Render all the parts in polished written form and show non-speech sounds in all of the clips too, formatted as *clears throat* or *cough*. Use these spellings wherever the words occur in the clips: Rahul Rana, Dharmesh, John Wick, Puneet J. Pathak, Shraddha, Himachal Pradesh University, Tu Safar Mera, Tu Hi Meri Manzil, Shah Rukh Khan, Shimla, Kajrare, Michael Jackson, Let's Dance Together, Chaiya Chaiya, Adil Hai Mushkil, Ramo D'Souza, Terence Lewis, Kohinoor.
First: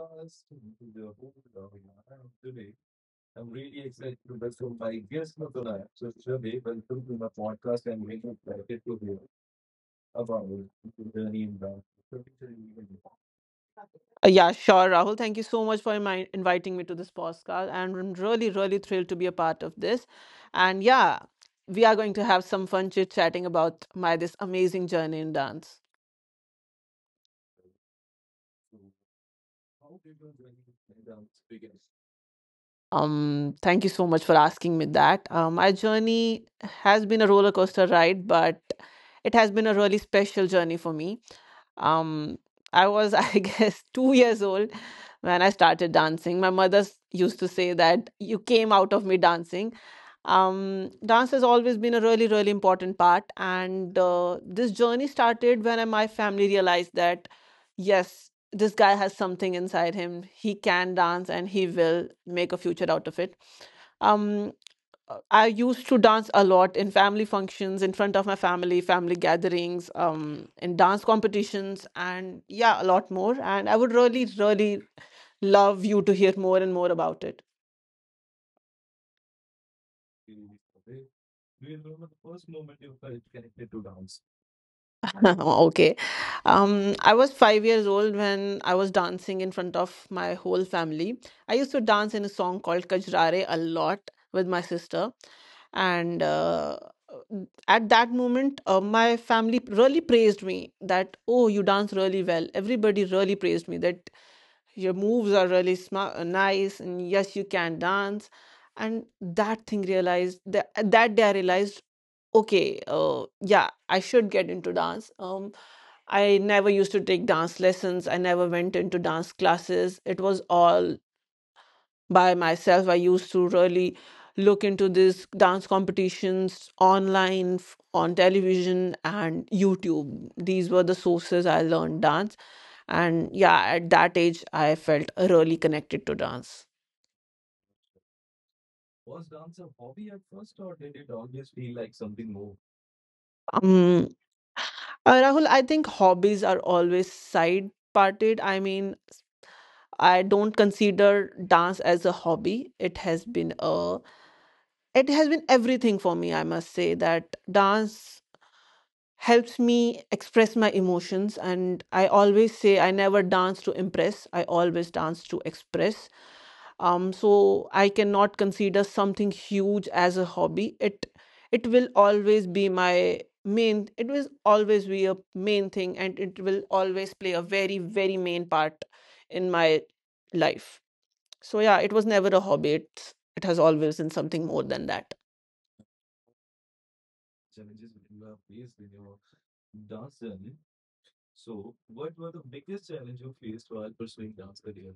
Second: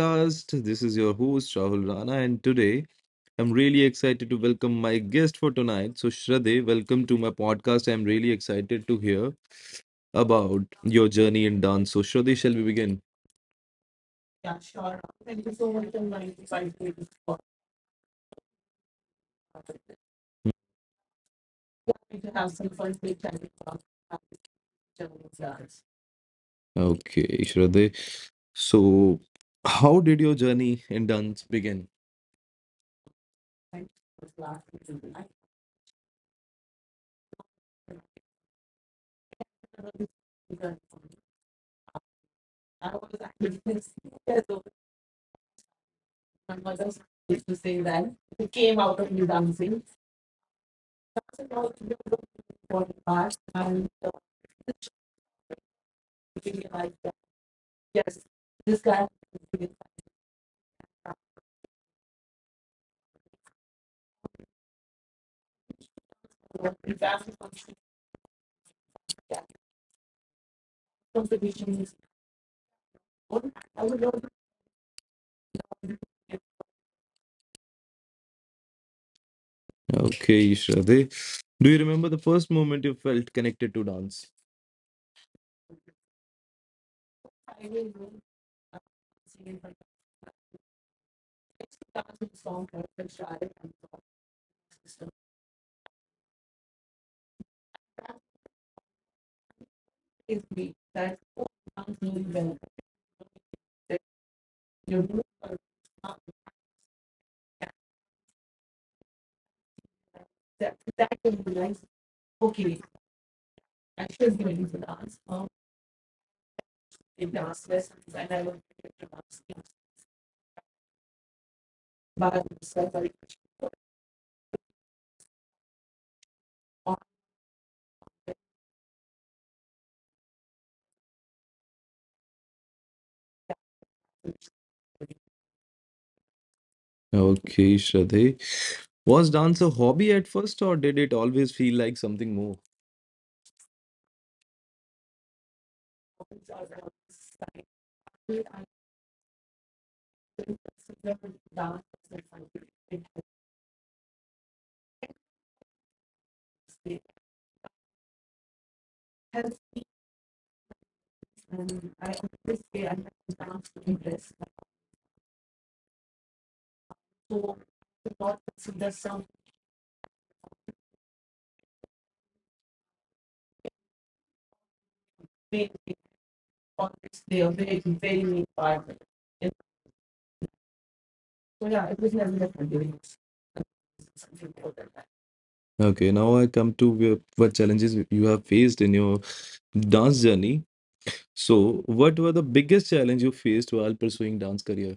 podcast. This is your host, Rahul Rana, and today I'm really excited to welcome my guest for tonight. So, Shraddhe, welcome to my podcast. I'm really excited to hear about your journey in dance. So, Shraddhe, shall we begin? Yeah, sure, Rahul. Thank you so much for inviting me to this podcast. And I'm really, really thrilled to be a part of this. And yeah, we are going to have some fun chit chatting about my this amazing journey in dance. Okay, Shraddhe. So, how did your journey in dance begin? Thank you so much for asking me that. My journey has been a roller coaster ride, but it has been a really special journey for me. Um, I was, *laughs* I guess, 2 years old when I started dancing. My mother used to say that you came out of me dancing. Dance has always been a really, really important part, and this journey started when my family realized that yes, this guy has something inside him. He can dance and he will make a future out of it. Um, I used to dance a lot in family functions, in front of my family, family gatherings, in dance competitions, and yeah, a lot more. And I would really, really love you to hear more and more about it. Okay, Shraddhe. Do you remember the first moment you felt connected to dance? *laughs* Okay. I was 5 years old when I was dancing in front of my whole family. I used to dance in a song called Kajrare a lot with my sister. And at that moment, my family really praised me that, oh, you dance really well. Everybody really praised me that your moves are really smart, nice, and yes, you can dance. And that thing realized that, that day I realized, okay, yeah, I should get into dance. I never used to take dance lessons, I never went into dance classes. It was all by myself. I used to really look into these dance competitions online, on television and YouTube. These were the sources I learned dance. And yeah, at that age I felt really connected to dance. Okay, Shraddhe. Was dance a hobby at first, or did it always feel like something more? um Rahul, I think hobbies are always side parted, I mean, I don't consider dance as a hobby. It has been everything for me. I must say that dance helps me express my emotions, and I always say I never dance to impress, I always dance to express. So I cannot consider something huge as a hobby. It will always be my main, it will always be a main thing, and it will always play a very, very main part in my life. So yeah, it was never a hobby, it has always been something more than that. Okay, now I come to what challenges you have faced in your dance journey. So, what were the biggest challenge you faced while pursuing dance career?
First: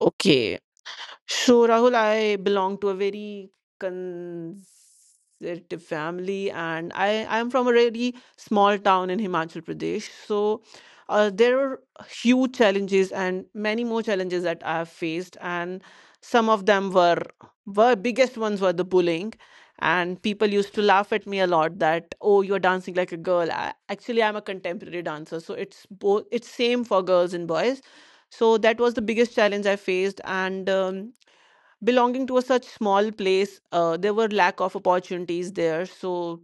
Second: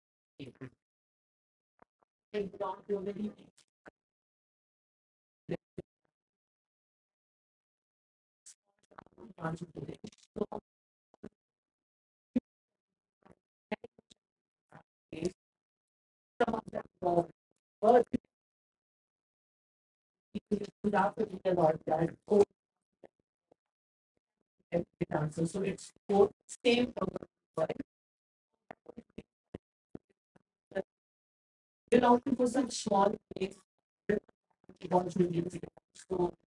Okay. So, Rahul, I belong to a very conservative family, and I'm from a really small town in Himachal Pradesh. So, there were huge challenges and many more challenges that I have faced, and some of them were biggest ones were the bullying, and people used to laugh at me a lot that, oh, you're dancing like a girl. Actually, I'm a contemporary dancer, so it's same for girls and boys. So that was the biggest challenge I faced, and belonging to a such small place, there were lack of opportunities there. So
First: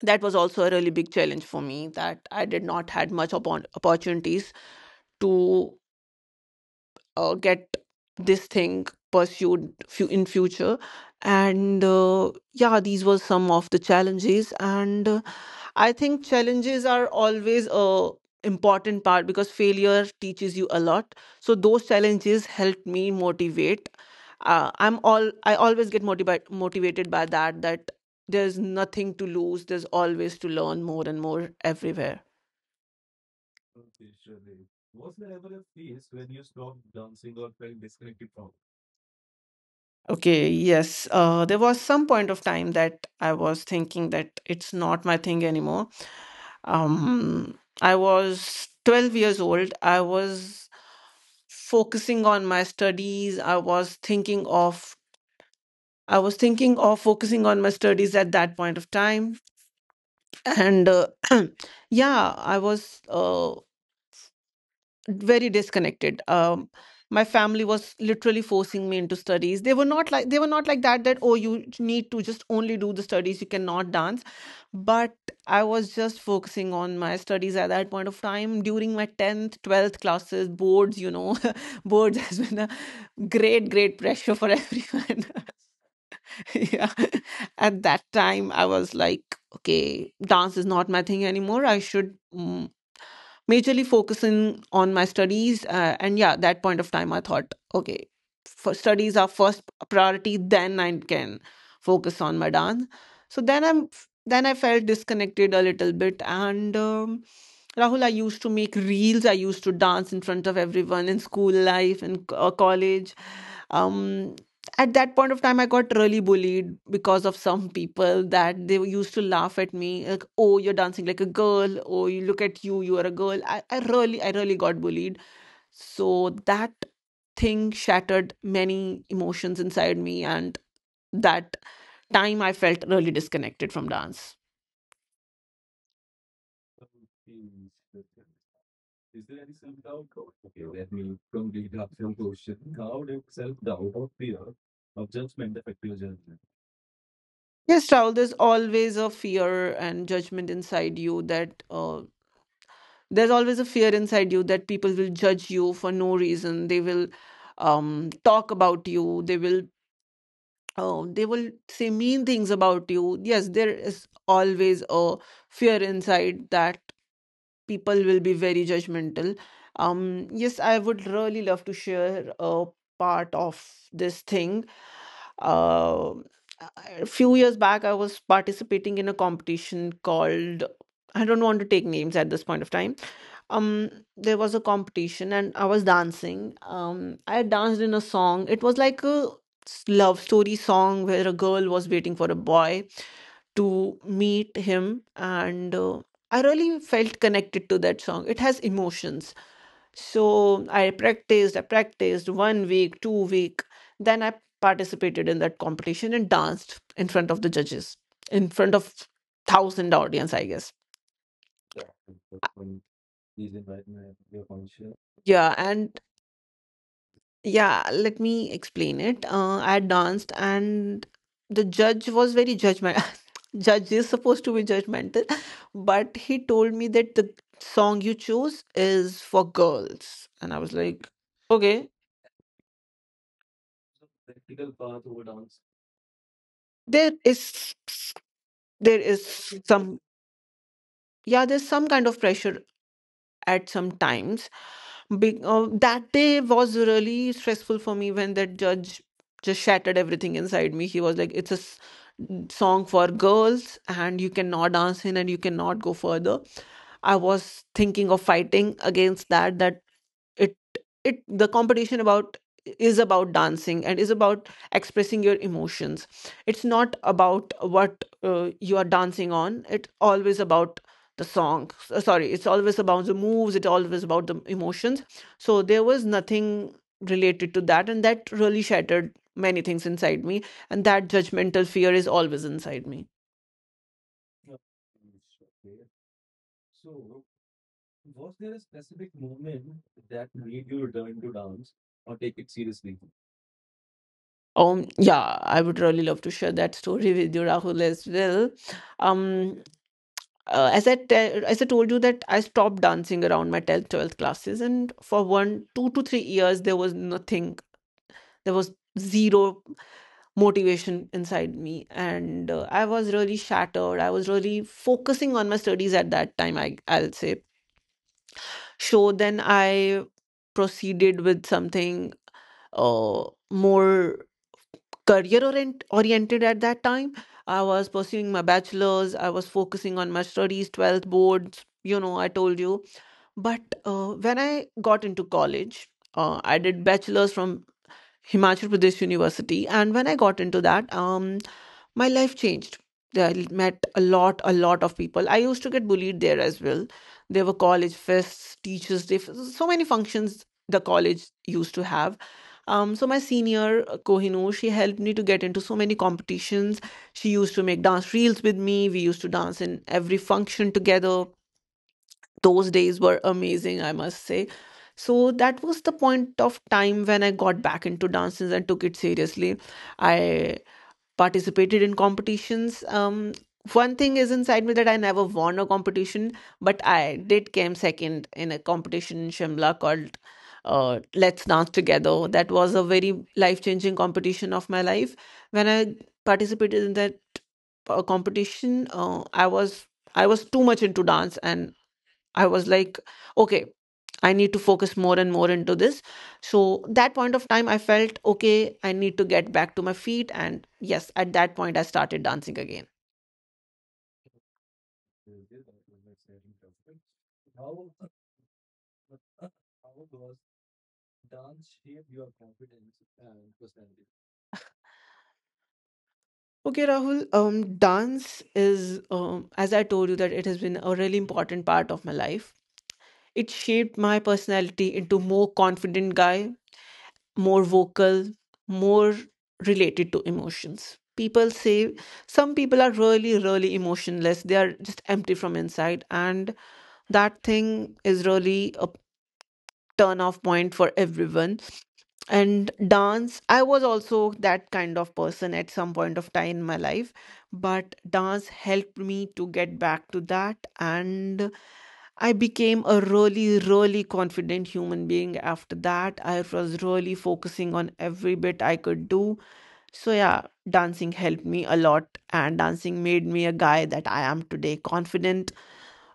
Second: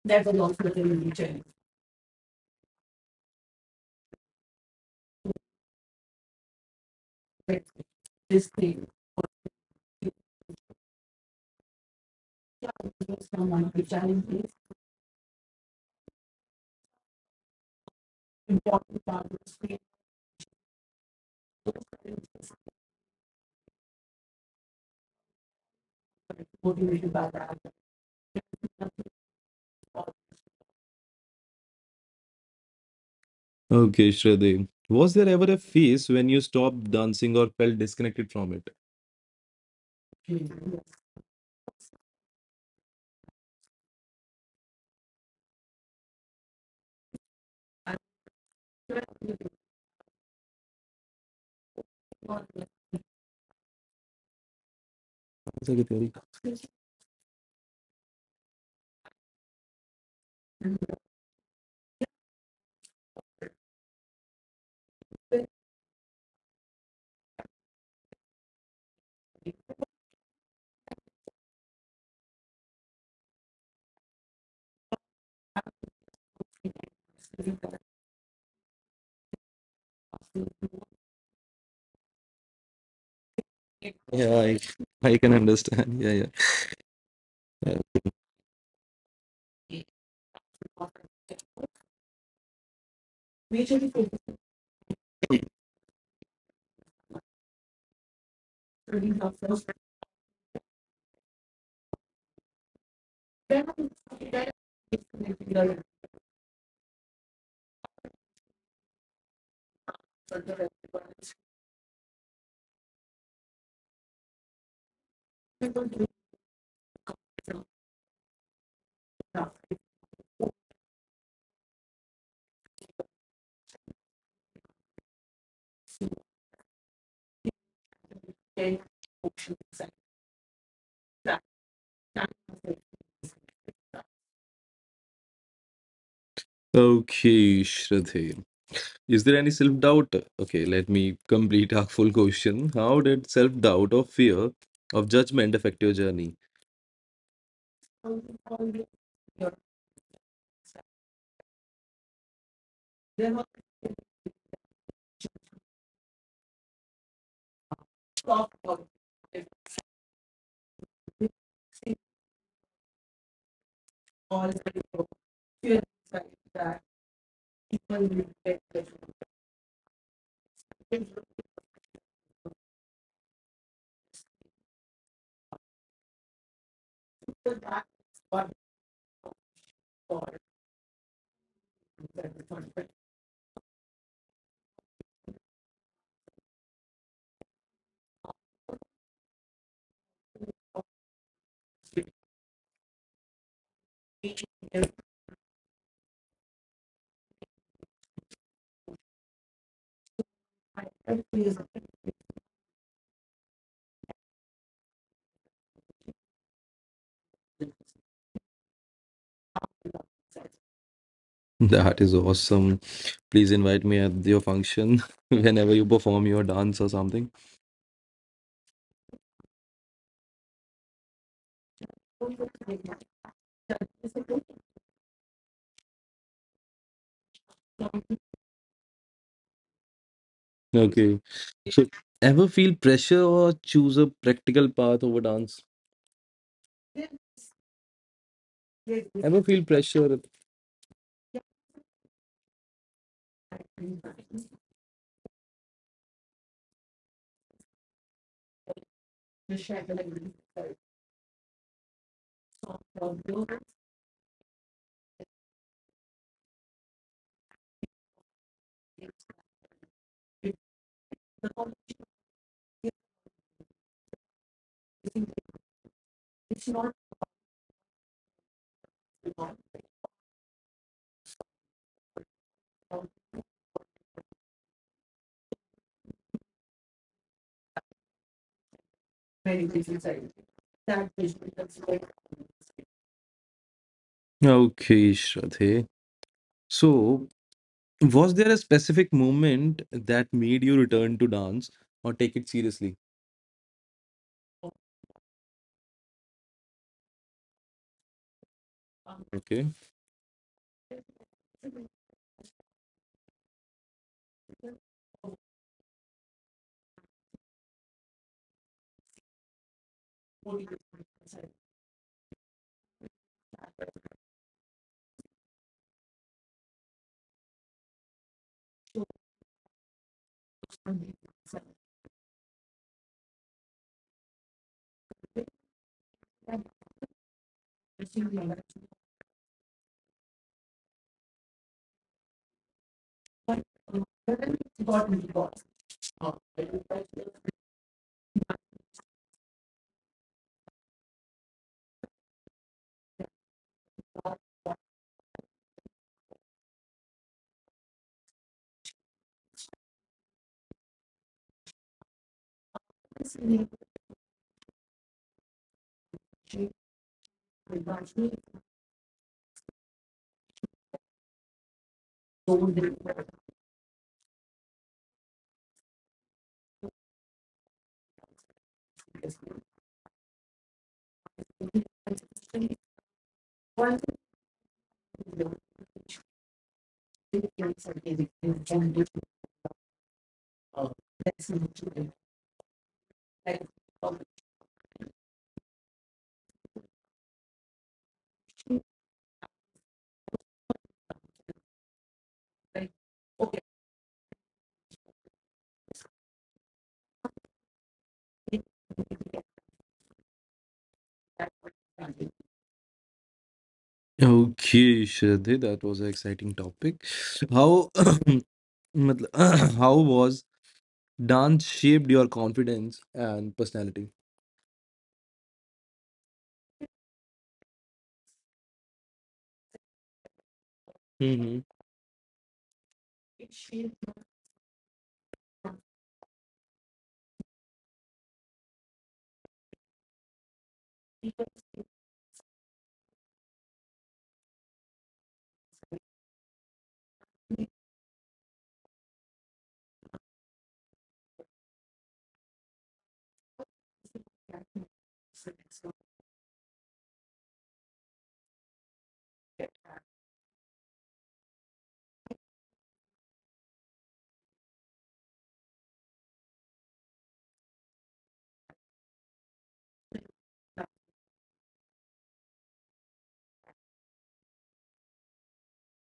that was also a really big challenge for me, that I did not had much upon opportunities to get this thing pursued in future. And yeah, these were some of the challenges. And I think challenges are always a important part because failure teaches you a lot. So those challenges help me motivate. I always get motivated by that there's nothing to lose. There's always to learn more and more everywhere. Okay, Shradev. Was there ever a phase when you stopped dancing or felt disconnected from it? Okay, yes. There was some point of time that I was thinking that it's not my thing anymore. I was 12 years old. I was focusing on my studies. That's a good theory. I was thinking of focusing on my studies at that point of time, and *clears throat* yeah, I was very disconnected. My family was literally forcing me into studies. They were not like that. That, oh, you need to just only do the studies. You cannot dance, but I was just focusing on my studies at that point of time during my 10th, 12th classes boards. *laughs* Boards has been a great pressure Yeah, for I everyone. can understand. *laughs* Yeah, *laughs* Yeah, yeah. at that time I was like, okay, dance is not my thing anymore, I should majorly focusing on my studies. And yeah, that point of time, I thought, okay, for studies are first priority, then I can focus on my dance. So then I felt disconnected a little bit, and Rahul, I used to make reels. I used to dance in front of everyone in school life and college. um at that point of time I got really bullied because of some people, that they used to laugh at me like, oh, you're dancing like a girl, oh, you look at you, you are a girl. I really got bullied. So that thing shattered many emotions inside me, and that time I felt really disconnected from dance. Okay, Shradev. Is there any self doubt? Okay, let me complete our full question. How did self doubt or fear of judgment affect your journey? Yes, Raul, there's always a fear and judgment inside you that, there's always a fear inside you that people will judge you for no reason. They will talk about you, they will say mean things about you. Yes, there is always a fear inside that people will be very judgmental. Yes, I would really love to share a part of this thing. uh, a few years back I was participating in a competition called, I don't want to take names at this point of time. um there was a competition and I was dancing. I danced in a song, it was like a love story song where a girl was waiting for a boy to meet him. And I really felt connected to that song, it has emotions. So I practiced 1 week, 2 week, then I participated in that competition and danced in front of the judges, in front of 1,000 audience I guess. *laughs* That is awesome. Please invite me at your function *laughs* Yeah, whenever you and perform your dance or something. yeah, let me explain it. I danced, and the judge was very judgmental. *laughs* Judge is supposed to be judgmental, *laughs* but he told me that the song you chose is for girls, and I was like, Okay. So, okay. ever feel pressure or choose a practical path over dance? there is there Ever is feel some, pressure? yeah, there's some kind of pressure at some times. Big, that day was really stressful for me when that judge just shattered everything inside me. He was like, it's a song for girls, and you cannot dance in, and you cannot go further. I was thinking of fighting against that, that it it the competition about is about dancing and is about expressing your emotions. It's not about what you are dancing on, it's always about the sorry, it's always about the moves, it's always about the emotions. So there was nothing related to that, and that really shattered many things inside me, and that judgmental fear is always inside me. Okay, Shradhe. So, was there a specific moment that made you return to dance or take it seriously? Yeah, I would really love to share that story with you, Rahul, as well. um Okay. As I told you, that I stopped dancing around my 10th, 12th classes, and for one, 2 to 3 years there was nothing. There was zero motivation inside me, and I was really shattered. I was really focusing on my studies at that time, I'll say. So then I proceeded with something uh, more career oriented at that time. I was pursuing my bachelor's. I was focusing on my studies, 12th boards. You know, I told you. But when I got into college, I did bachelor's from Himachal Pradesh University, and when I got into that, my life changed. I met a lot of people. I used to get bullied there as well. There were college fests, teachers' day, so many functions the college used to have. So my senior, Kohinoor, she helped me to get into so many competitions. She used to make dance reels with me. We used to dance in every function together. Those days were amazing, I must say. So that was the point of time when I got back into dances and took it seriously. I participated in competitions. One thing is inside me that I never won a competition, but I did came second in a competition in Shimla called Let's Dance Together. That was a very life changing competition of my life. When I participated in that competition, I was too much into dance, and I was like, okay, I need to focus more and more into this. So that point of time, I felt okay, I need to get back to my feet. And yes, at that point, I started dancing again. Okay, Shraddhi, that was an exciting topic. How, *clears throat* मतलब, *clears throat* how was dance shaped your confidence and personality? Okay, Rahul, dance is, as I told you, that it has been a really Hmm. important part of my life. It shaped my personality into more confident guy, more vocal, more related to emotions. People say some people are really, really emotionless. They are just empty from inside. And that thing is really a turn off point for everyone. And dance, I was also that kind of person at some point of time in my life, but dance helped me to get back to that. And I became a really, really confident human being after that. I was really focusing on every bit I could do. So yeah, dancing helped me a lot, and dancing made me a guy that I am today. Confident,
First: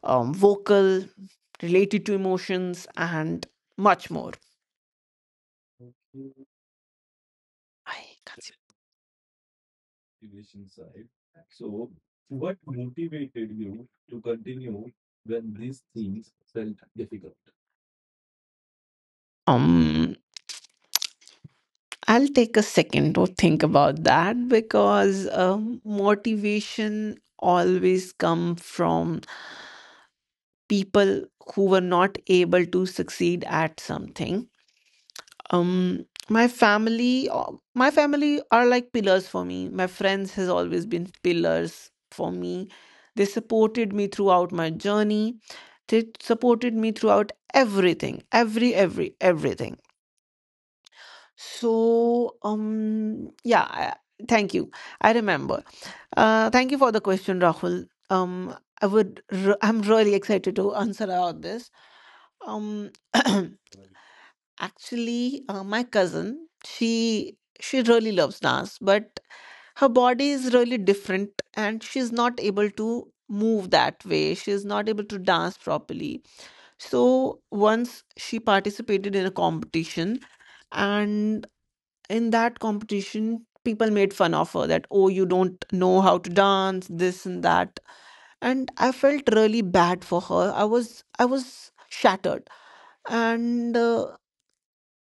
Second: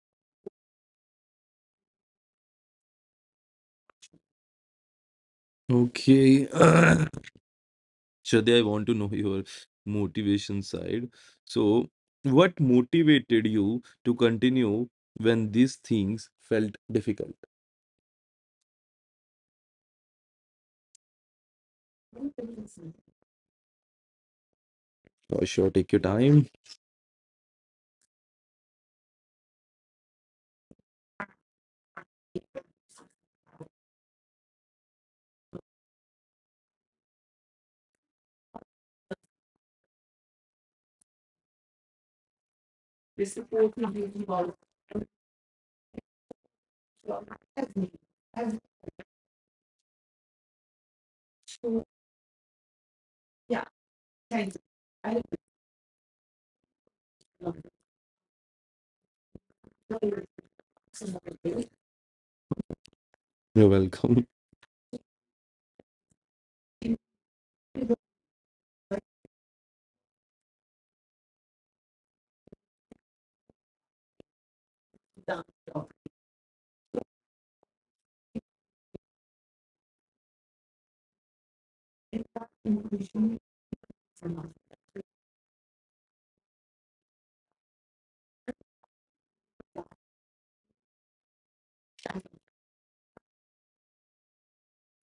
vocal, related to emotions, and much more. Okay, *clears throat* I can't see. Shraddhi, I want to know your motivation side. So, what motivated you to continue when these things felt difficult? Um, I'll take a second to think about that because Oh, sure, take your time. motivation always come from people who were not able to succeed at something. My family, my family are like pillars for me. My friends has always been pillars for me. They supported me throughout my journey. They supported me throughout everything, every everything. So yeah, I, thank you. I remember, thank you for the question, Rahul. I'm really excited to answer about this. um *clears throat* You're welcome. Actually, my cousin, she really loves dance, but her body is really different and she's not able to move that way. She's not able to dance properly. So once she participated in a competition, and in that competition, people made fun of her that, oh, you don't know how to dance, this and that. And I felt really bad for her. I was shattered. And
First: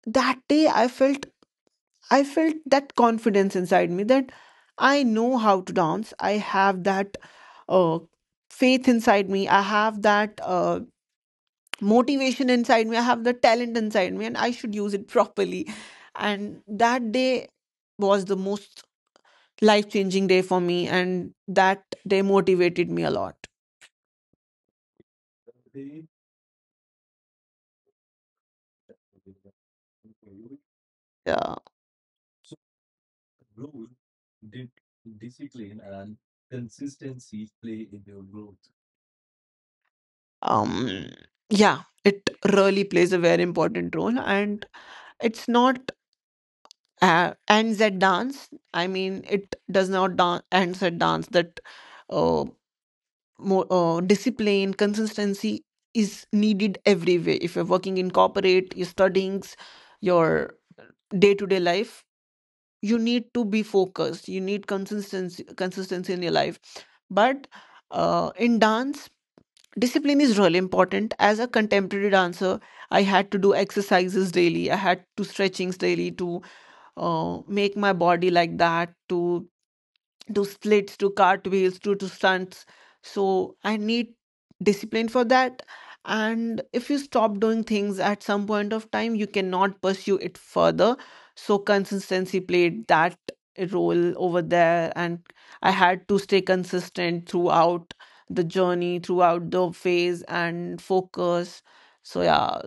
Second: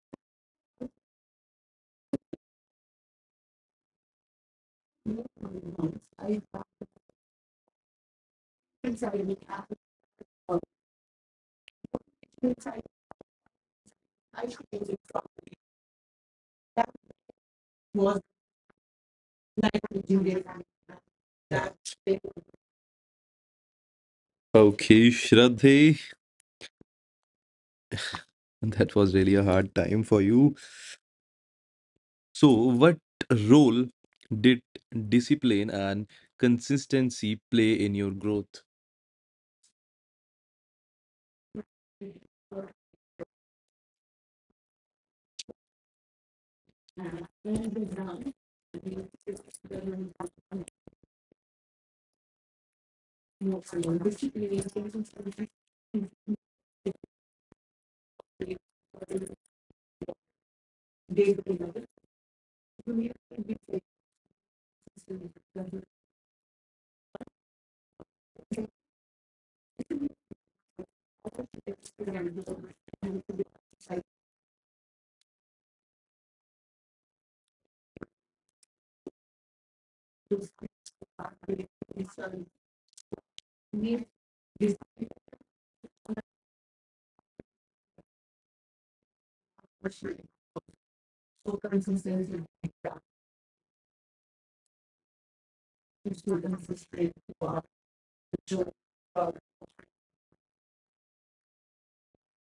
that day I felt, I felt that confidence inside me that I know how to dance. I have that uh, faith inside me. I have that motivation inside me. I have the talent inside me, and I should use it *laughs* properly. And that day was the most life changing day for me, and that day motivated me a lot. Okay, Shraddhi, *laughs* that was really a hard time for you. Yeah. So, what role did discipline and consistency play in your growth? Um, yeah, it really plays a very important role, and it's not ends at dance. I mean, it does not ends at dance. That uh, more discipline, consistency is needed everywhere. If you're working in corporate, your studyings, your day to day life, you need to be focused. You need consistency, consistency in your life. But in dance, discipline is really important. As a contemporary dancer, I had to do exercises daily. I had to stretchings daily to make my body like that, to do splits, to cartwheels, to do stunts. So I need discipline for that. And if you stop doing things at some point of time, you cannot pursue it further. So consistency played that role over there. And I had to stay consistent throughout the journey, throughout the phase, and focus. So yeah,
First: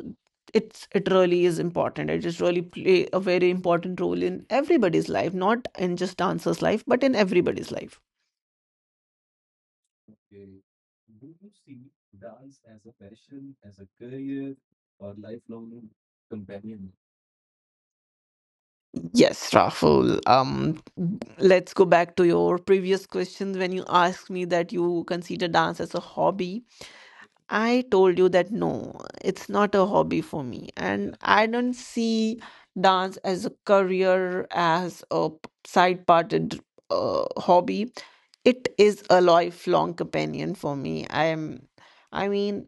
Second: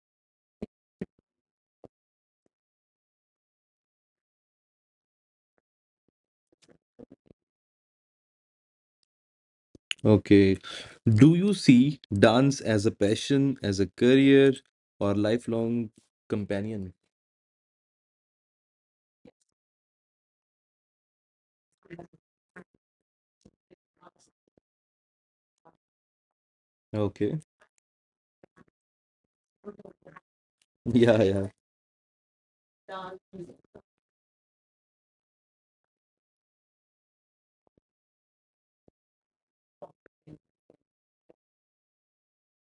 it really is important. It just really play a very important role in everybody's life, not in just dancers life, but in everybody's life. Okay. Do you see dance as a passion, as a career, or lifelong companion? Yes, Rahul, let's go back to your previous questions when you asked me that you consider dance as a hobby. Okay. *laughs* I told you that no, it's not a hobby for me, and Yeah, I yeah. don't see dance as a career, as a side-parted hobby. It is a lifelong companion for me. I'm, I mean,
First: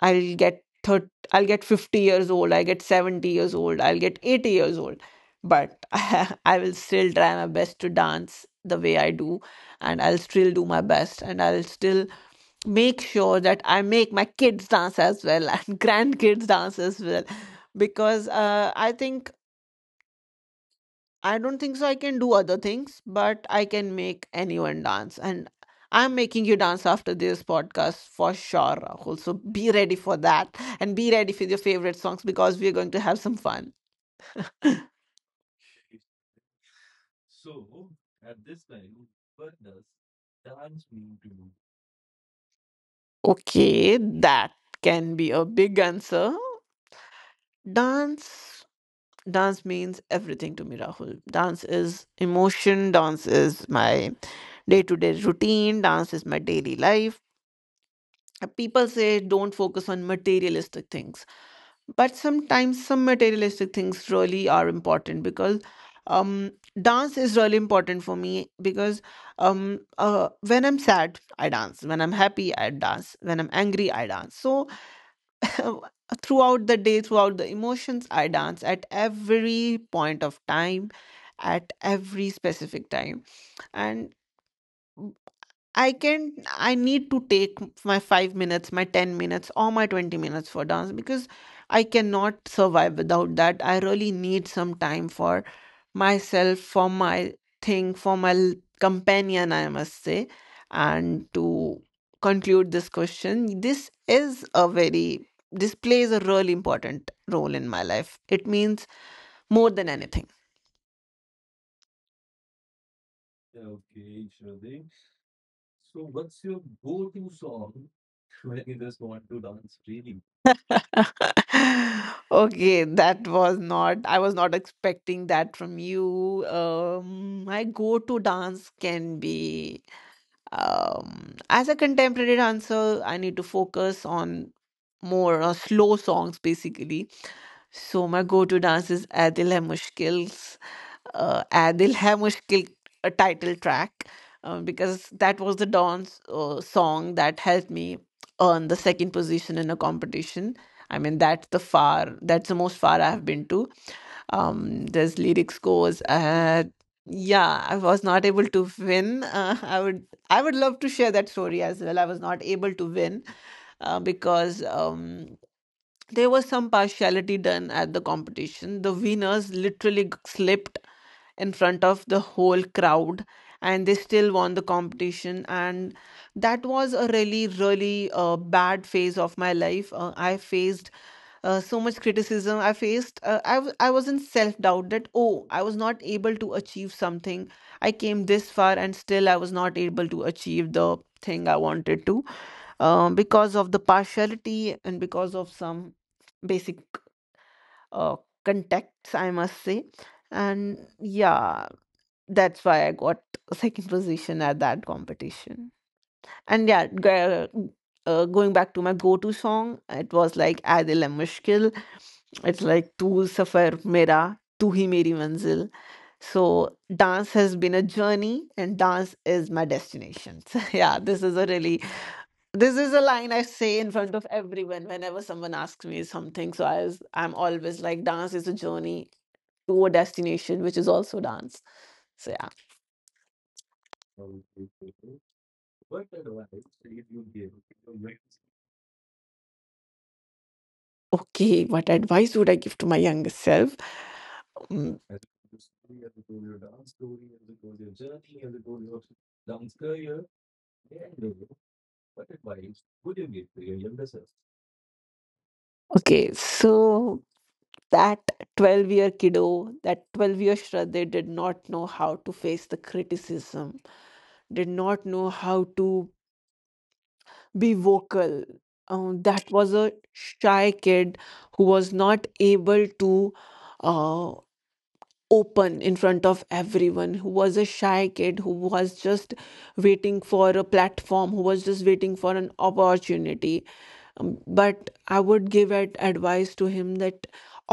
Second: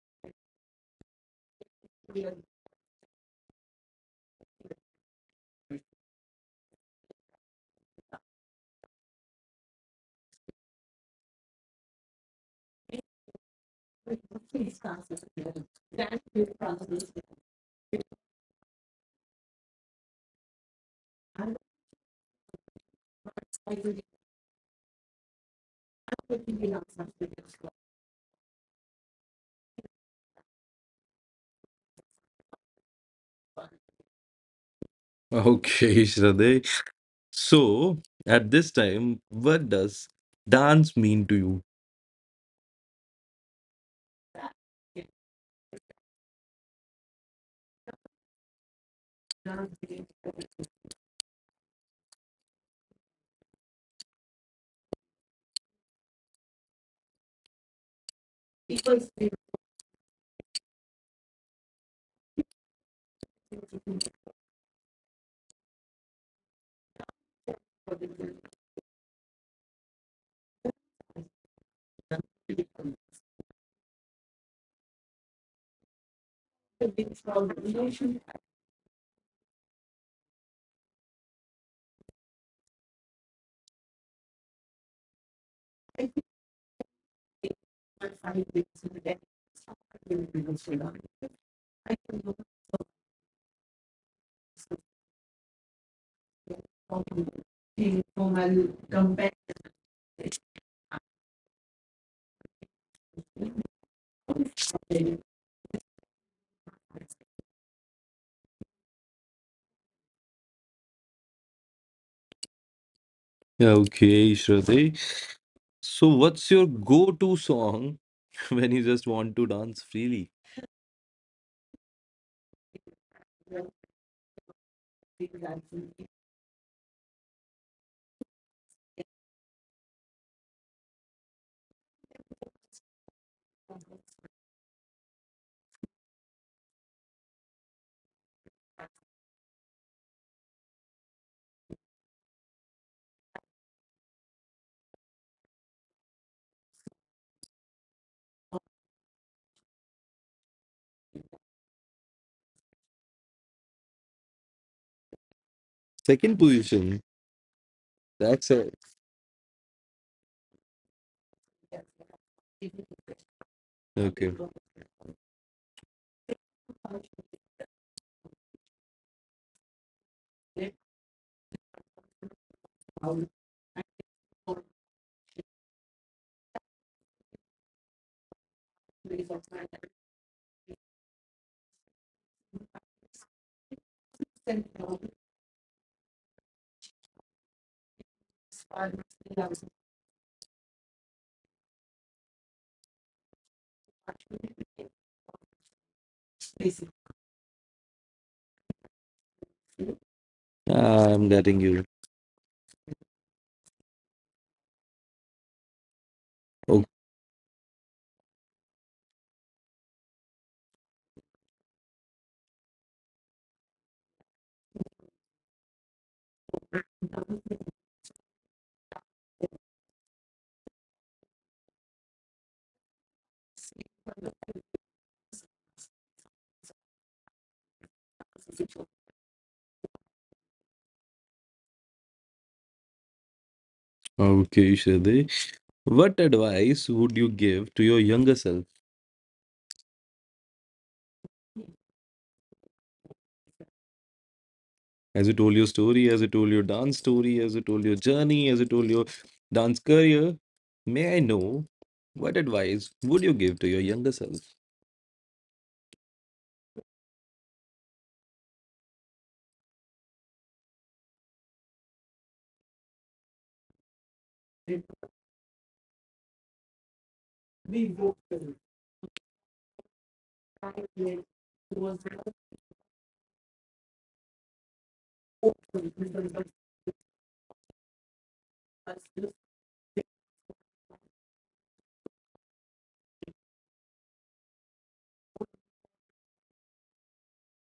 I'll get 50 years old, I get 70 years old, I'll get 80 years old. But *laughs* I will still try my best to dance the way I do, and I'll still do my best, and I'll still make sure that I make my kids dance as well and *laughs* grandkids dance as well. Because I think, I don't think so I can do other things, but I can make anyone dance. And I'm making you dance after this podcast for sure, Rahul. So be ready for that and be ready for your favorite songs because we're going to have some fun. *laughs* Okay, *laughs* Shraddha. So, at this time, what does dance mean to you? Okay, that can be a big answer. Dance. Dance means everything to me, Rahul. Dance is emotion. Dance is my day to day routine. Dance is my daily life. People say don't focus on materialistic things, but sometimes some materialistic things really are important because um dance is really important for me because when I'm sad I dance, when I'm happy I dance, when I'm angry I dance. So *laughs* throughout the day, throughout the emotions, I dance at every point of time, at every specific time. And I can, I need to take my 5 minutes, my 10 minutes or my 20 minutes for dance because I cannot survive without that. I really need some time for myself, for my thing, for my companion, I must say. And to conclude this question, this plays a really important role in my life. It means more than anything. Okay, Shraddha. So, what's your go-to song *laughs* when you just want to dance freely? *laughs* Okay, that was not, I was not expecting that from you. My go-to dance can be, as a contemporary dancer, I need to focus on more slow songs basically. So my go-to dance is Adil Hai Mushkil, Adil Hai Mushkil title track, because that was the Don's song that helped me earn the second position in a competition. I mean, that's the far, that's the most far I've been to. There's lyrics goes. Second position. Yeah, I was not able That's to a. win. *laughs* I would love to share that story as well. I was not able to win Okay, because there was some partiality done at the competition. The winners literally slipped in front of the whole crowd and they still won the competition. And that was a really, really bad phase of my life. I faced so much criticism. I faced I was in self-doubt that, oh, I was not able to achieve something. I came this far and still I was not able to achieve the thing I wanted to, because of the partiality and because of some basic uh, contexts, I must say. And I'm getting yeah, you. that's why I got second position at that competition. And O-. yeah, going back to my go-to song, it was like Adil Hai Mushkil. It's like Tu Safar Mera, Tu Hi Meri Manzil. So dance has been a journey, and dance is my destination. *laughs* So yeah, this is a line I say in front of everyone whenever someone asks me something. So I was, I'm always like, dance is a journey to a destination, which is also dance. So yeah. Okay, Shade. What advice would you give to your younger self? Okay, what advice would I give to my younger self? Mm, As you told your story, as you told your dance story, as you told your journey, as you told your dance career, may I know what advice would you give to your younger self? okay, so that 12-year kiddo, that 12-year Shraddha did not know how to face the criticism, did not know how to be vocal. That was a shy kid who was not able to, uh, open in front of everyone, who was a shy kid who was just waiting for a platform, who was just waiting for an opportunity. Um, but I would give it advice to him that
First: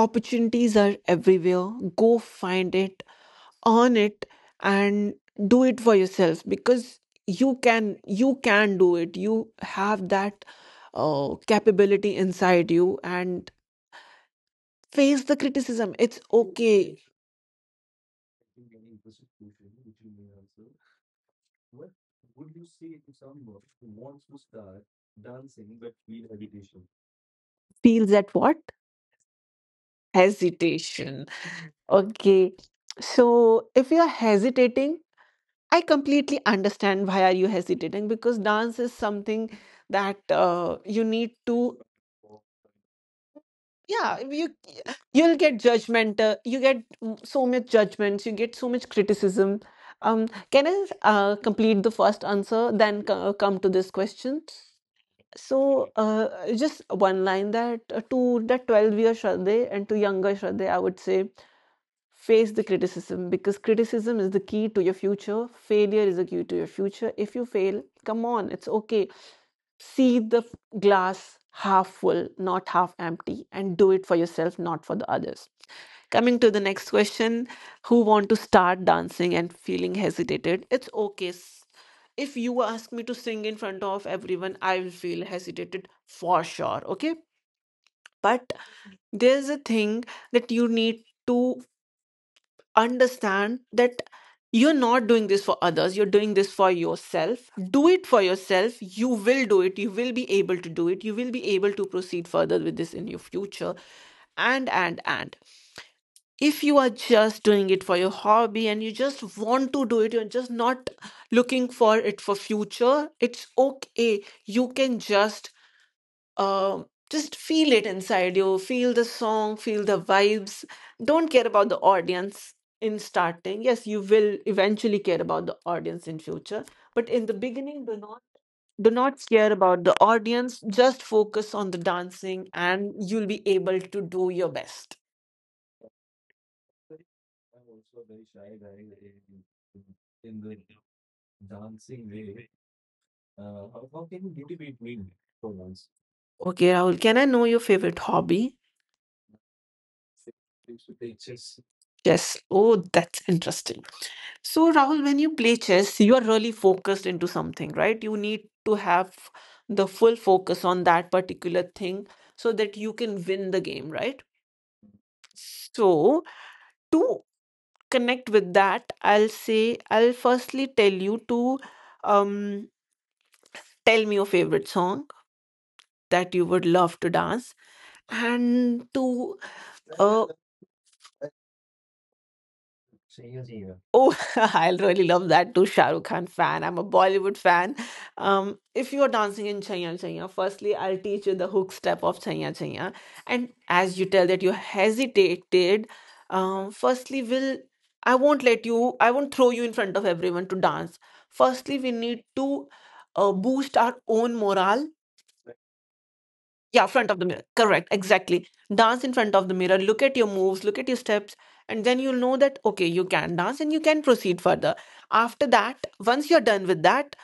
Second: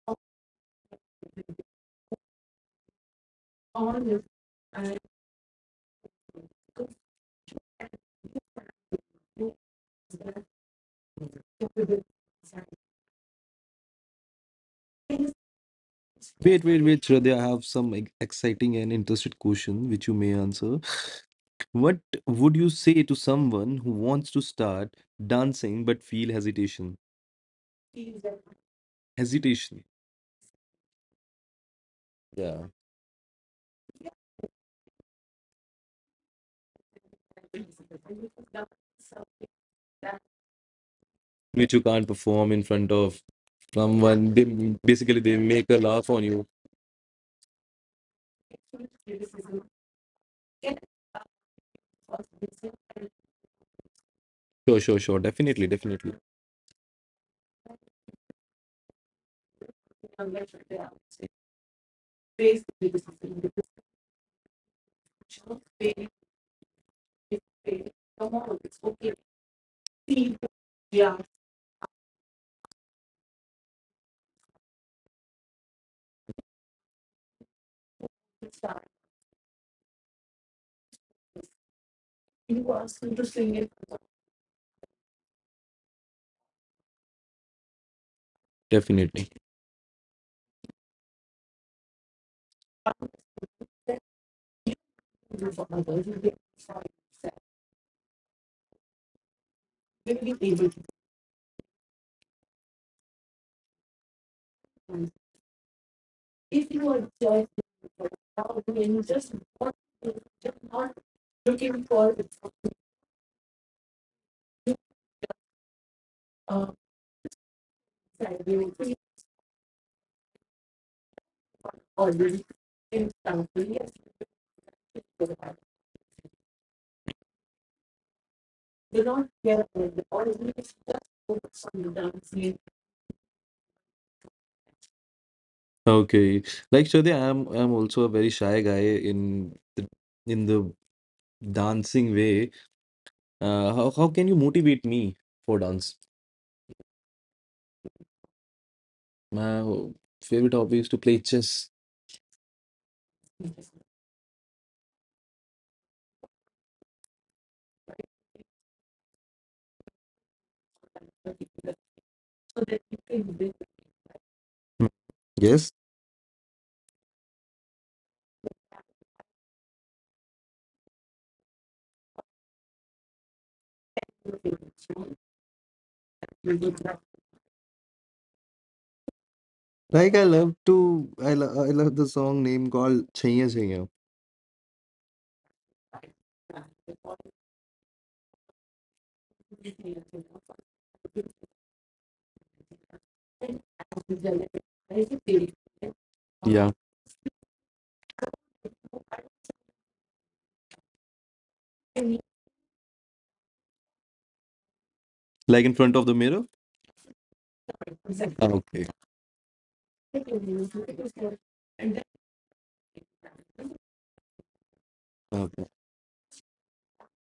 opportunities are everywhere. Go find it, earn it, and do it for yourself because you can, you can do it. You have that capability inside you. And face the criticism, it's Wait, wait, okay. wait, Shraddha, I have some exciting and interested question which you may answer. What would you say to someone who wants to start dancing but feel hesitation? Feels that what? Hesitation. Hesitation. Okay. Yeah. So if you're hesitating, I completely understand why are you hesitating, because dance is something that you need Which you to, can't perform in front of yeah, someone. They, you, basically, you'll they get make a laugh on judgmental. you. You get, mm, so much judgments, you get so much criticism. Can I, complete the first answer then come to this question. Sure, sure, sure. Definitely, So definitely, just one line that, to the 12-year Shraddha and to younger Shraddha I would say, face the criticism, because criticism is the key to your future. Failure is the key to your future. If you fail, come on, it's okay. See the glass half full, not half empty, and do it for yourself, not for the others. Coming to the next question, who want to start dancing and feeling hesitated, it's okay. If you ask me to sing in front of everyone, I will feel hesitated for sure, okay? But definitely. there's a thing that you need to understand, that you're not doing this for others, you're doing this for yourself. Do it for yourself. You will do it. You will be able to do it. You will be able to proceed further with this in your future. And if you are just doing it for your hobby, and you just want to do it, you're just not looking for it for future, it's okay. You can just feel it inside you, feel the song, feel the vibes. Don't care about the audience. In starting, yes, you will eventually care about the audience in future. But in The beginning, do not care about the audience. Just focus on the dancing and you'll be able to do your best. Okay, like Shode, I'm also a very shy guy in the in the dancing way. How can you motivate me for dance? Okay, Rahul, can I know your favorite hobby? My favorite hobby is to play chess. Yes, oh, that's interesting. So, Rahul, when you play chess, you are really focused into something, right? You need to have the full focus on that particular thing so that you can win the game, right? Yes. So, to connect with that, I'll say, I'll firstly tell you to um, tell me your favorite song that you would love to dance and to Like I uh, love to I love the song name called Chaiya Chaiya. oh, *laughs* I'll really love that too, Shah Rukh Khan fan. I'm a Bollywood fan. If you're dancing in Chaiya Chaiya, firstly, I'll teach you the hook step of Chaiya Chaiya. And as you tell that you hesitated, Yeah, firstly, will I won't let you, I won't throw you in front of everyone to dance. Firstly, we need to boost our own morale. like in front of the mirror. Yeah, front of the mirror. Correct, Ah, exactly. okay, Dance in front of the mirror, look at your moves, look at your steps, and then you'll know that, okay, you can dance and you can proceed further. After okay. that, once you're done with that,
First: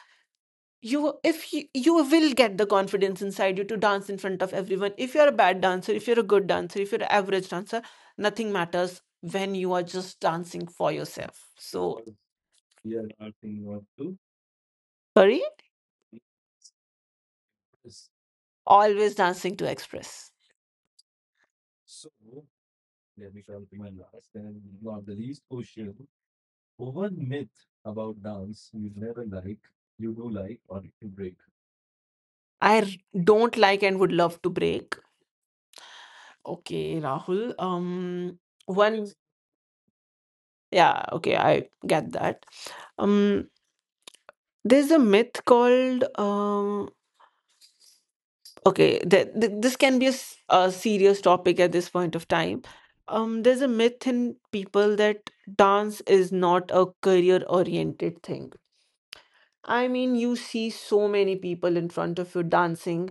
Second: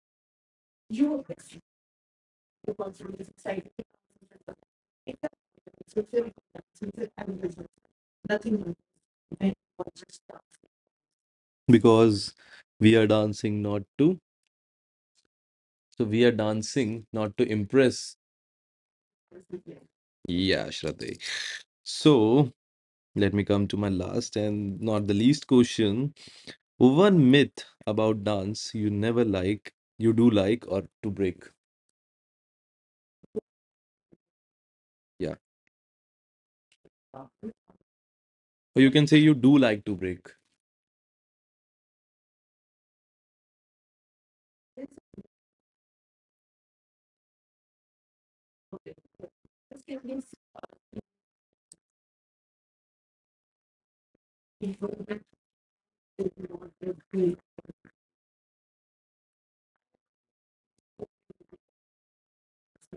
you if you, you will get the confidence inside you to dance in front of everyone. If you're a bad dancer, if you're a good dancer, if you're an average dancer, nothing matters when you are just dancing for yourself. So, Because we are dancing not to. sorry, So we are dancing not to impress. always dancing to express. Yeah, Shraddhi. So let me come to my last and not the least question. One myth about dance you never like, you do like, or to break. I don't like and would love to break. Yeah. Okay, Rahul. Or you One, can say you do like to break. yeah, okay, I get that. Um, there's a myth called, okay, th th this can be a serious topic at this point of time. There's a myth in people that dance is not a career-oriented thing. I mean, you see so many people in front of you dancing.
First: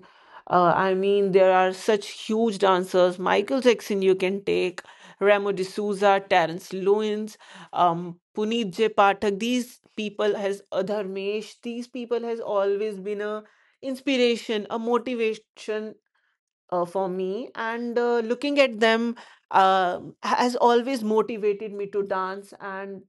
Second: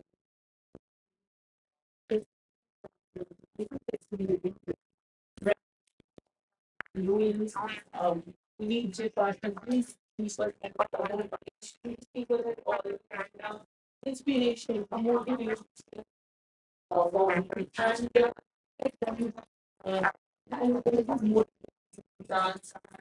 I mean, there are such huge dancers. Michael Jackson, you can take Ramo D'Souza, Terence Lewis, Puneet J. Pathak. These people has Dharmesh. These people has always been a inspiration, a motivation for me. And looking at them has always motivated me to dance. And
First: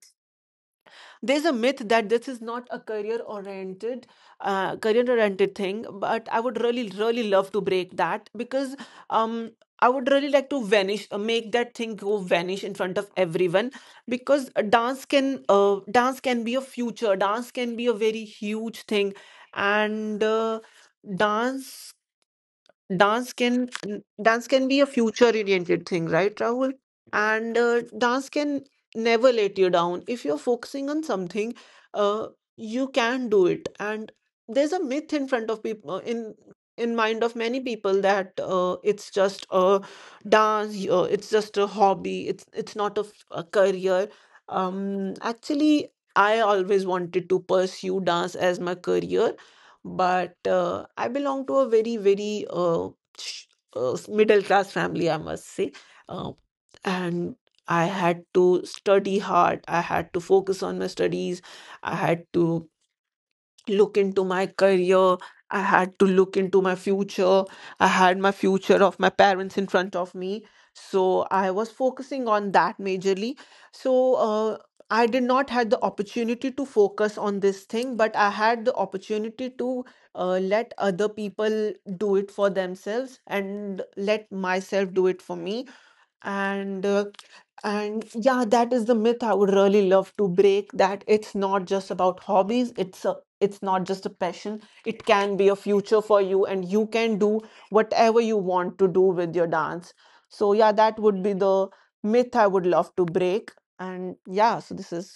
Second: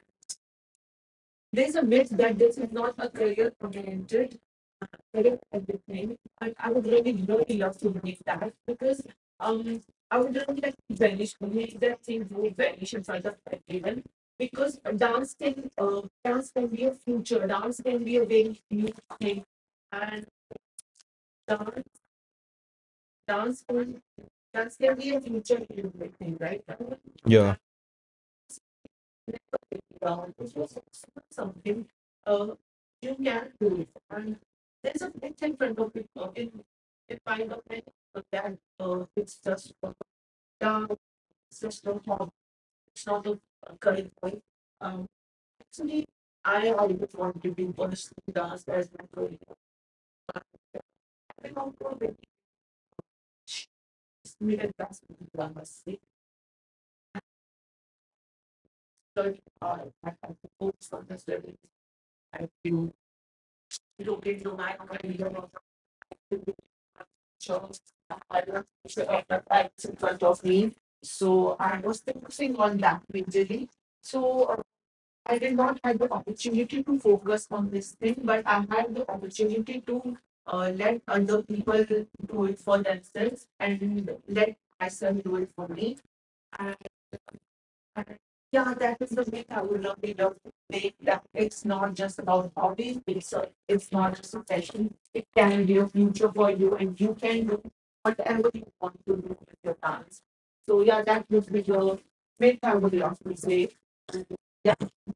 there's a myth that this is not a career oriented thing, but I would really really love to break that because um I would really like to vanish, make that thing go vanish in front of everyone, because dance can be a future, dance can be a very huge thing. And dance dance can dance can be a future oriented thing, right, Rahul? And dance can never let you down. If you're focusing on something, uh, you can do it. And there's a myth in front of people, in mind of many people that it's just a dance, it's just a hobby, it's not a career. Actually, I always wanted to pursue dance as my career, but I belong to a very, very sh- middle class family, I must say. Uh, and I had to study hard, I had to focus on my studies, I had to look into my career. I had to look into my future. I had my future of my parents in front of me. So I was focusing on that majorly. So I did not had the opportunity to focus on this thing, but I had the opportunity to let other people do it for themselves and let myself do it for me. And and yeah, that is the myth I would really love to break. That it's not just about hobbies, it's a, it's not just a passion, it can be a future for you and you can do whatever you want to do with your dance. So yeah, that would be the myth I would love to break. And yeah, so this is.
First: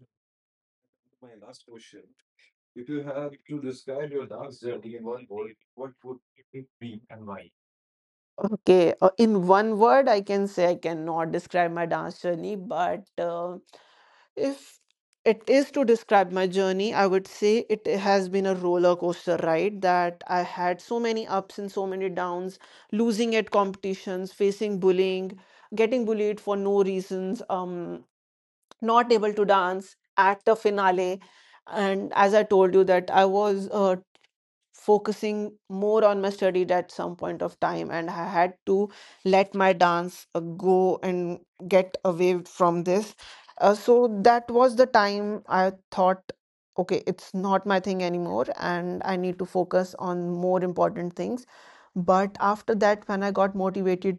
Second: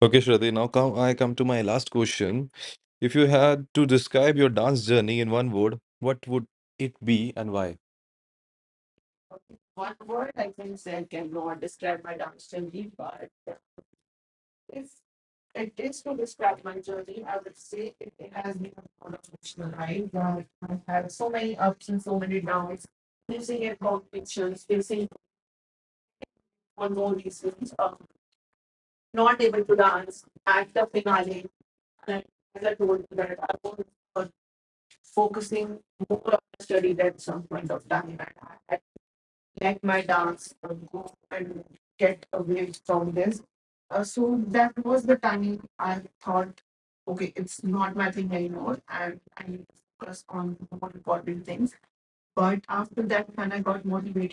Okay, Shraddhi. Now come I come to my last question. If you had to describe your dance journey in one word, what would it be and why? Okay, in one word, I can say I cannot describe my dance journey, but if it is to describe my journey, I would say it has been a roller coaster ride, that I had so many ups and so many downs, losing at competitions, facing bullying, getting bullied for no reasons, not able to dance at the finale. And as I told you that I was focusing more on my studies at some point of time, and I had to let my dance go and get away from this. So that was the time I thought, okay, it's not my thing anymore and I need to focus on more important things. But after that, when I got motivated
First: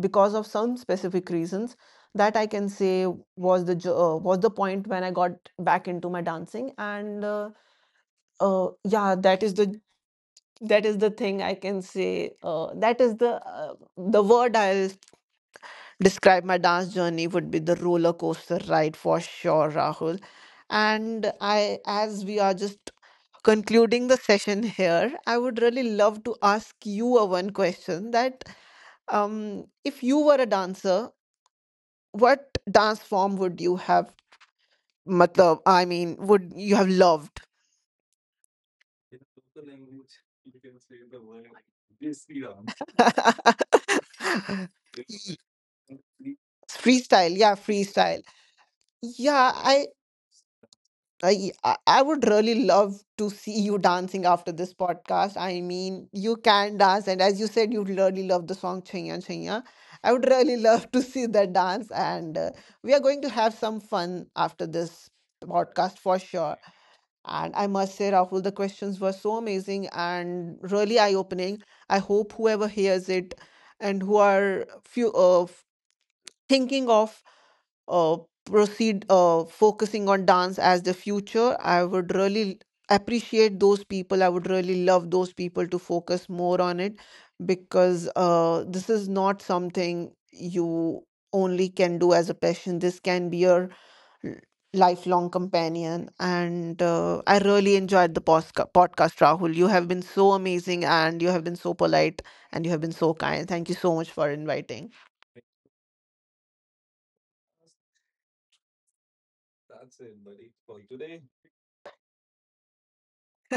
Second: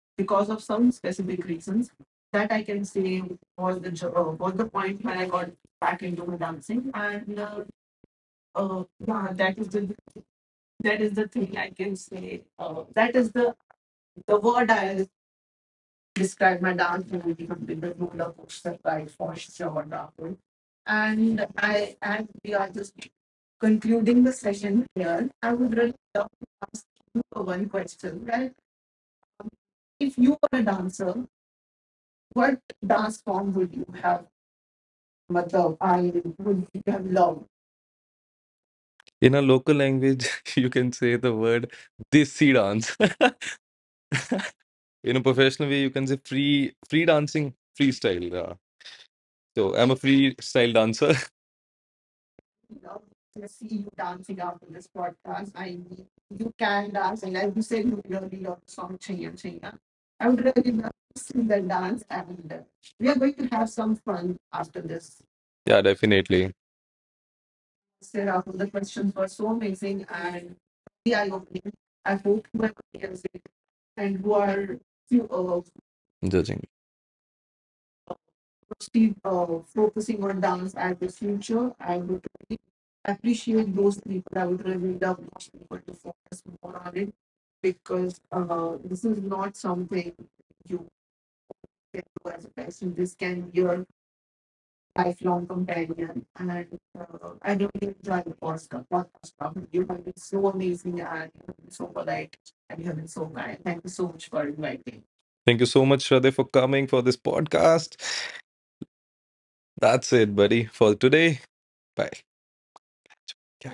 because of some specific reasons, that I can say was the was the point when I got back into my dancing. And yeah, that is the, that is the thing I can say. That is the word I'll describe my dance journey would be the roller coaster ride for sure, Rahul. And I, as we are just concluding the session here, I would really love to ask you a one question that if you were a dancer, what dance form would you have? Matlab, I mean, would you have loved? In a local language, *laughs* you can say the word desi dance. *laughs* In a professional way you can say free Freestyle, dancing, yeah, freestyle. freestyle. Yeah. Yeah, So I'm a I freestyle dancer. *laughs* I I I would really love to see you dancing after this podcast. I mean, you can dance, and as you said, you really love the song Chhaiya Chhaiya. I would really *laughs* love to see that dance, and we are going to have some fun after this Yeah, podcast for definitely. sure. And I must say, Rahul, the questions were so amazing and really eye-opening. I hope whoever hears it and who are few of Judging. thinking of uh, proceed focusing on dance as the future, I would really appreciate those people, I would really love those people to focus more on it. Because this is not something you only can do as a passion, this can be your l- lifelong companion. And I really enjoyed the podcast, Rahul. You have been so amazing and you have been so polite and you have been so kind. Thank you so much for inviting. Thank you so much, Shraddha, for coming for this podcast. That's it, buddy, for today. Bye. Yeah.